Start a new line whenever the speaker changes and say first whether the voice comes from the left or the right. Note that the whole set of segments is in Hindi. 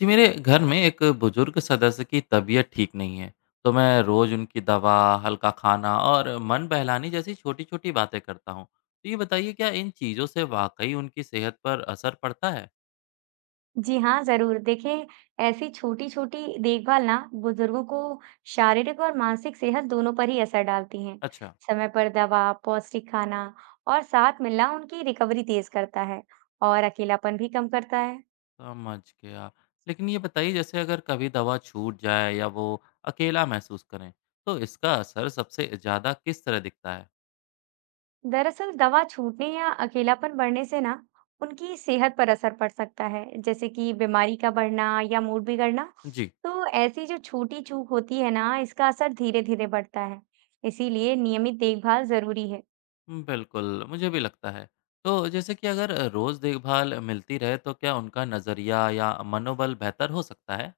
left: जी, मेरे घर में एक बुजुर्ग सदस्य की तबीयत ठीक नहीं है। तो मैं रोज उनकी दवा, हल्का खाना और मन बहलाने जैसी छोटी छोटी बातें करता हूँ। तो ये बताइए, क्या इन चीज़ों से वाकई उनकी सेहत पर असर पड़ता है?
right: जी हाँ, ज़रूर। देखिए, ऐसी छोटी-छोटी देखभाल ना बुजुर्गों को शारीरिक और मानसिक सेहत दोनों पर ही असर डालती हैं।
left: अच्छा।
right: समय पर दवा, पौष्टिक खाना और साथ मिलना उनकी रिकवरी तेज़ करता है और अकेलापन भी कम करता है।
left: समझ गया। लेकिन ये बताइए, जैसे अगर कभी दवा छूट जाए या वो अकेला महसूस करें, तो इसका असर सबसे ज़्यादा किस तरह दिखता है?
right: दरअसल, दवा छूटने या अकेलापन बढ़ने से ना उनकी सेहत पर असर पड़ सकता है, जैसे कि बीमारी का बढ़ना या मूड बिगड़ना।
left: जी।
right: तो ऐसी जो छोटी चूक होती है ना, इसका असर धीरे-धीरे बढ़ता है। इसीलिए नियमित देखभाल ज़रूरी है।
left: बिल्कुल, मुझे भी लगता है। तो जैसे कि अगर रोज़ देखभाल मिलती रहे, तो क्या उनका नज़रिया या मनोबल बेहतर हो सकता है?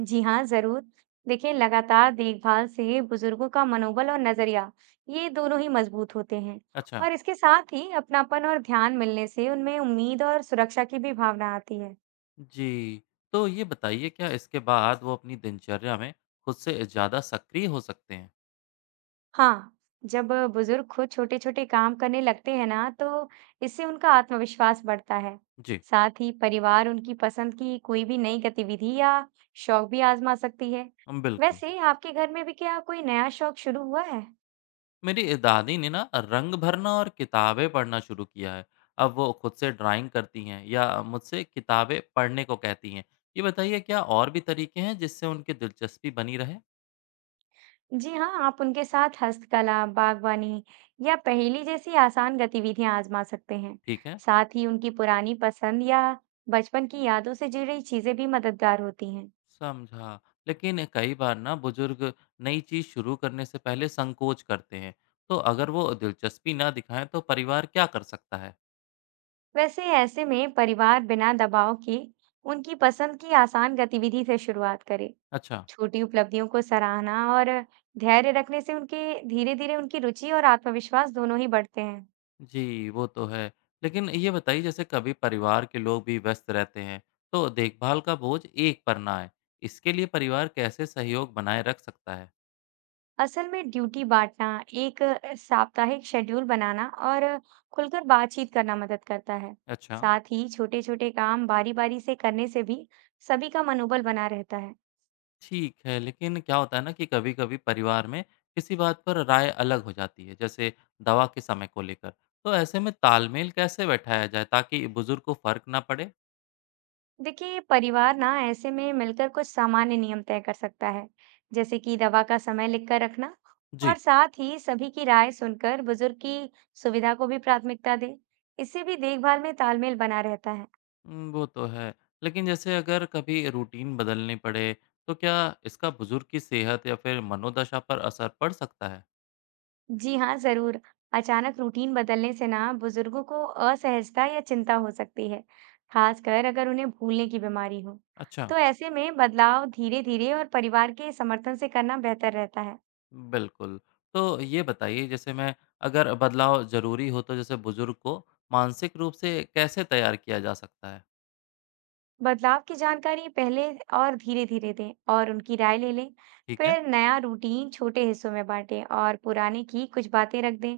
right: जी हाँ, जरूर। देखिए, लगातार देखभाल से बुजुर्गों का मनोबल और नजरिया, ये दोनों ही मजबूत होते हैं।
left: अच्छा।
right: और इसके साथ ही अपनापन और ध्यान मिलने से उनमें उम्मीद और सुरक्षा की भी भावना आती है।
left: जी, तो ये बताइए, क्या इसके बाद वो अपनी दिनचर्या में खुद से ज़्यादा सक्रिय हो सकते हैं?
right: हाँ, जब बुजुर्ग खुद छोटे-छोटे काम करने लगते हैं ना, तो इससे उनका आत्मविश्वास बढ़ता है।
left: जी,
right: साथ ही परिवार उनकी पसंद की कोई भी नई गतिविधि या शौक भी आजमा सकती है।
left: हम बिल्कुल।
right: वैसे आपके घर में भी क्या कोई नया शौक शुरू हुआ है?
left: मेरी दादी ने ना रंग भरना और किताबें पढ़ना शुरू किया है। अब वो खुद से ड्राइंग करती हैं या मुझसे किताबें पढ़ने को कहती हैं। ये बताइए, क्या और भी तरीके हैं जिससे उनकी दिलचस्पी बनी रहे?
right: जी हाँ, आप उनके साथ हस्तकला, बागवानी या पहेली जैसी आसान गतिविधियां आजमा सकते हैं।
left: ठीक है।
right: साथ ही उनकी पुरानी पसंद या बचपन की यादों से जुड़ी चीजें भी मददगार होती हैं।
left: समझा। लेकिन कई बार ना बुजुर्ग नई चीज शुरू करने से पहले संकोच करते हैं। तो अगर वो दिलचस्पी ना दिखाएं, तो परिवार क्या कर सकता है?
right: वैसे ऐसे में परिवार बिना दबाव के उनकी पसंद की आसान गतिविधि से शुरुआत करे।
left: अच्छा।
right: छोटी उपलब्धियों को सराहना और धैर्य रखने से उनके धीरे-धीरे उनकी रुचि और आत्मविश्वास दोनों ही बढ़ते हैं।
left: जी, वो तो है। लेकिन ये बताइए, जैसे कभी परिवार के लोग भी व्यस्त रहते हैं, तो देखभाल का बोझ एक पर ना आए, इसके लिए परिवार कैसे सहयोग बनाए रख सकता है?
right: असल में ड्यूटी बांटना, एक साप्ताहिक शेड्यूल बनाना और खुलकर बातचीत करना मदद करता है।
left: अच्छा।
right: साथ ही छोटे-छोटे काम बारी-बारी से करने से भी सभी का मनोबल बना रहता है।
left: ठीक है, लेकिन क्या होता है ना कि कभी-कभी परिवार में किसी बात पर राय अलग हो जाती है, जैसे दवा के समय को लेकर। तो ऐसे में तालमेल कैसे बैठाया जाए ताकि बुजुर्ग को फ़र्क ना पड़े?
right: देखिए, ये परिवार ना ऐसे में मिलकर कुछ सामान्य नियम तय कर सकता है, जैसे कि दवा का समय लिखकर रखना
left: जी।
right: और साथ ही सभी की राय सुनकर बुजुर्ग की सुविधा को भी प्राथमिकता दें। इससे भी देखभाल में तालमेल बना रहता है।
left: वो तो है, लेकिन जैसे अगर कभी रूटीन बदलनी पड़े, तो क्या इसका बुजुर्ग की सेहत या फिर मनोदशा पर असर पड़ सकता है?
right: जी हाँ, ज़रूर। अचानक रूटीन बदलने से ना बुजुर्गों को असहजता या चिंता हो सकती है, खासकर अगर उन्हें भूलने की बीमारी हो।
left: अच्छा।
right: तो ऐसे में बदलाव धीरे-धीरे और परिवार के समर्थन से करना बेहतर रहता है।
left: बिल्कुल। तो ये बताइए, जैसे मैं अगर बदलाव ज़रूरी हो तो जैसे बुजुर्ग को मानसिक रूप से कैसे तैयार किया जा सकता है?
right: बदलाव की जानकारी पहले और धीरे-धीरे दें और उनकी राय ले लें।
left: ठीक है।
right: फिर नया रूटीन छोटे हिस्सों में बांटें और पुराने की कुछ बातें रख दें।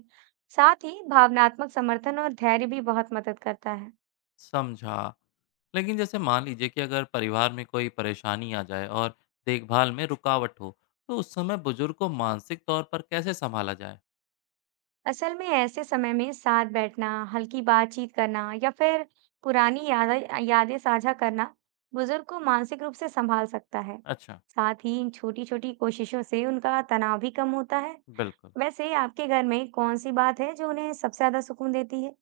right: साथ ही भावनात्मक समर्थन और धैर्य भी बहुत मदद करता है।
left: समझा। लेकिन जैसे मान लीजिए कि अगर परिवार में कोई परेशानी आ जाए और देखभाल में रुकावट हो, तो उस समय बुजुर्ग को मानसिक तौर पर कैसे संभाला जाए?
right: असल में ऐसे समय में साथ बैठना, हल्की बातचीत करना या फिर पुरानी यादें यादें साझा करना बुजुर्ग को मानसिक रूप से संभाल सकता है।
left: अच्छा।
right: साथ ही इन छोटी-छोटी कोशिशों से उनका तनाव भी कम होता है।
left: बिल्कुल।
right: वैसे आपके घर में कौन सी बात है जो उन्हें सबसे ज्यादा सुकून देती है?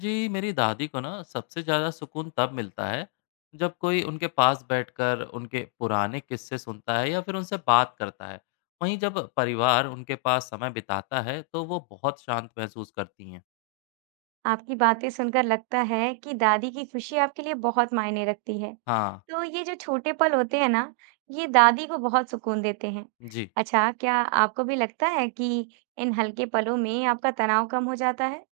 left: जी, मेरी दादी को ना सबसे ज़्यादा सुकून तब मिलता है, जब कोई उनके पास बैठकर उनके पुराने किस्से सुनता है या फिर उनसे बात करता है। वहीं जब परिवार उनके पास समय बिताता है, तो वो बहुत शांत महसूस करती हैं।
right: आपकी बातें सुनकर लगता है कि दादी की खुशी आपके लिए बहुत मायने रखती है।
left: हाँ,
right: तो ये जो छोटे पल होते हैं ना, ये दादी को बहुत सुकून देते हैं।
left: जी।
right: अच्छा, क्या आपको भी लगता है कि इन हल्के पलों में आपका तनाव कम हो जाता है?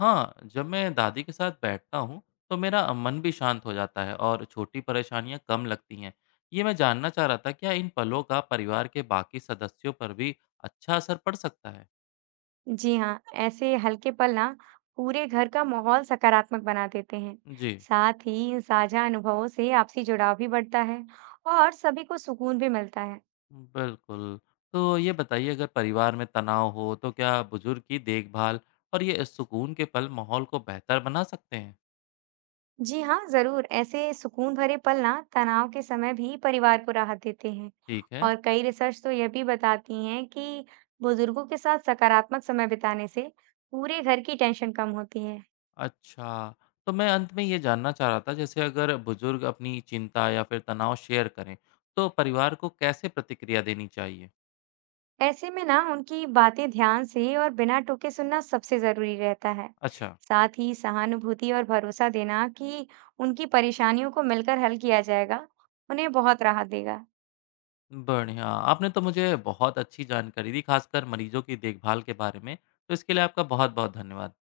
left: हाँ, जब मैं दादी के साथ बैठता हूँ तो मेरा मन भी शांत हो जाता है और छोटी परेशानियाँ कम लगती हैं। ये मैं जानना चाह रहा था, क्या इन पलों का परिवार के बाकी सदस्यों पर भी अच्छा असर पड़ सकता है?
right: जी हाँ, ऐसे हल्के पल ना पूरे घर का माहौल सकारात्मक बना देते हैं।
left: जी,
right: साथ ही इन साझा अनुभवों से आपसी जुड़ाव भी बढ़ता है और सभी को सुकून भी मिलता है।
left: बिल्कुल। तो ये बताइए, अगर परिवार में तनाव हो तो क्या बुजुर्ग की देखभाल और ये सुकून के पल माहौल को बेहतर बना सकते हैं?
right: जी हाँ, जरूर। ऐसे सुकून भरे पल ना तनाव के समय भी परिवार को राहत देते हैं
left: ठीक है।
right: और कई रिसर्च तो यह भी बताती हैं कि बुजुर्गों के साथ सकारात्मक समय बिताने से पूरे घर की टेंशन कम होती है।
left: अच्छा, तो मैं अंत में ये जानना चाह रहा था, जैसे अगर बुजुर्ग अपनी चिंता या फिर तनाव शेयर करें, तो परिवार को कैसे प्रतिक्रिया देनी चाहिए?
right: ऐसे में ना उनकी बातें ध्यान से और बिना टोके सुनना सबसे जरूरी रहता है।
left: अच्छा,
right: साथ ही सहानुभूति और भरोसा देना कि उनकी परेशानियों को मिलकर हल किया जाएगा, उन्हें बहुत राहत देगा।
left: बढ़िया। आपने तो मुझे बहुत अच्छी जानकारी दी, खासकर मरीजों की देखभाल के बारे में। तो इसके लिए आपका बहुत-बहुत धन्यवाद।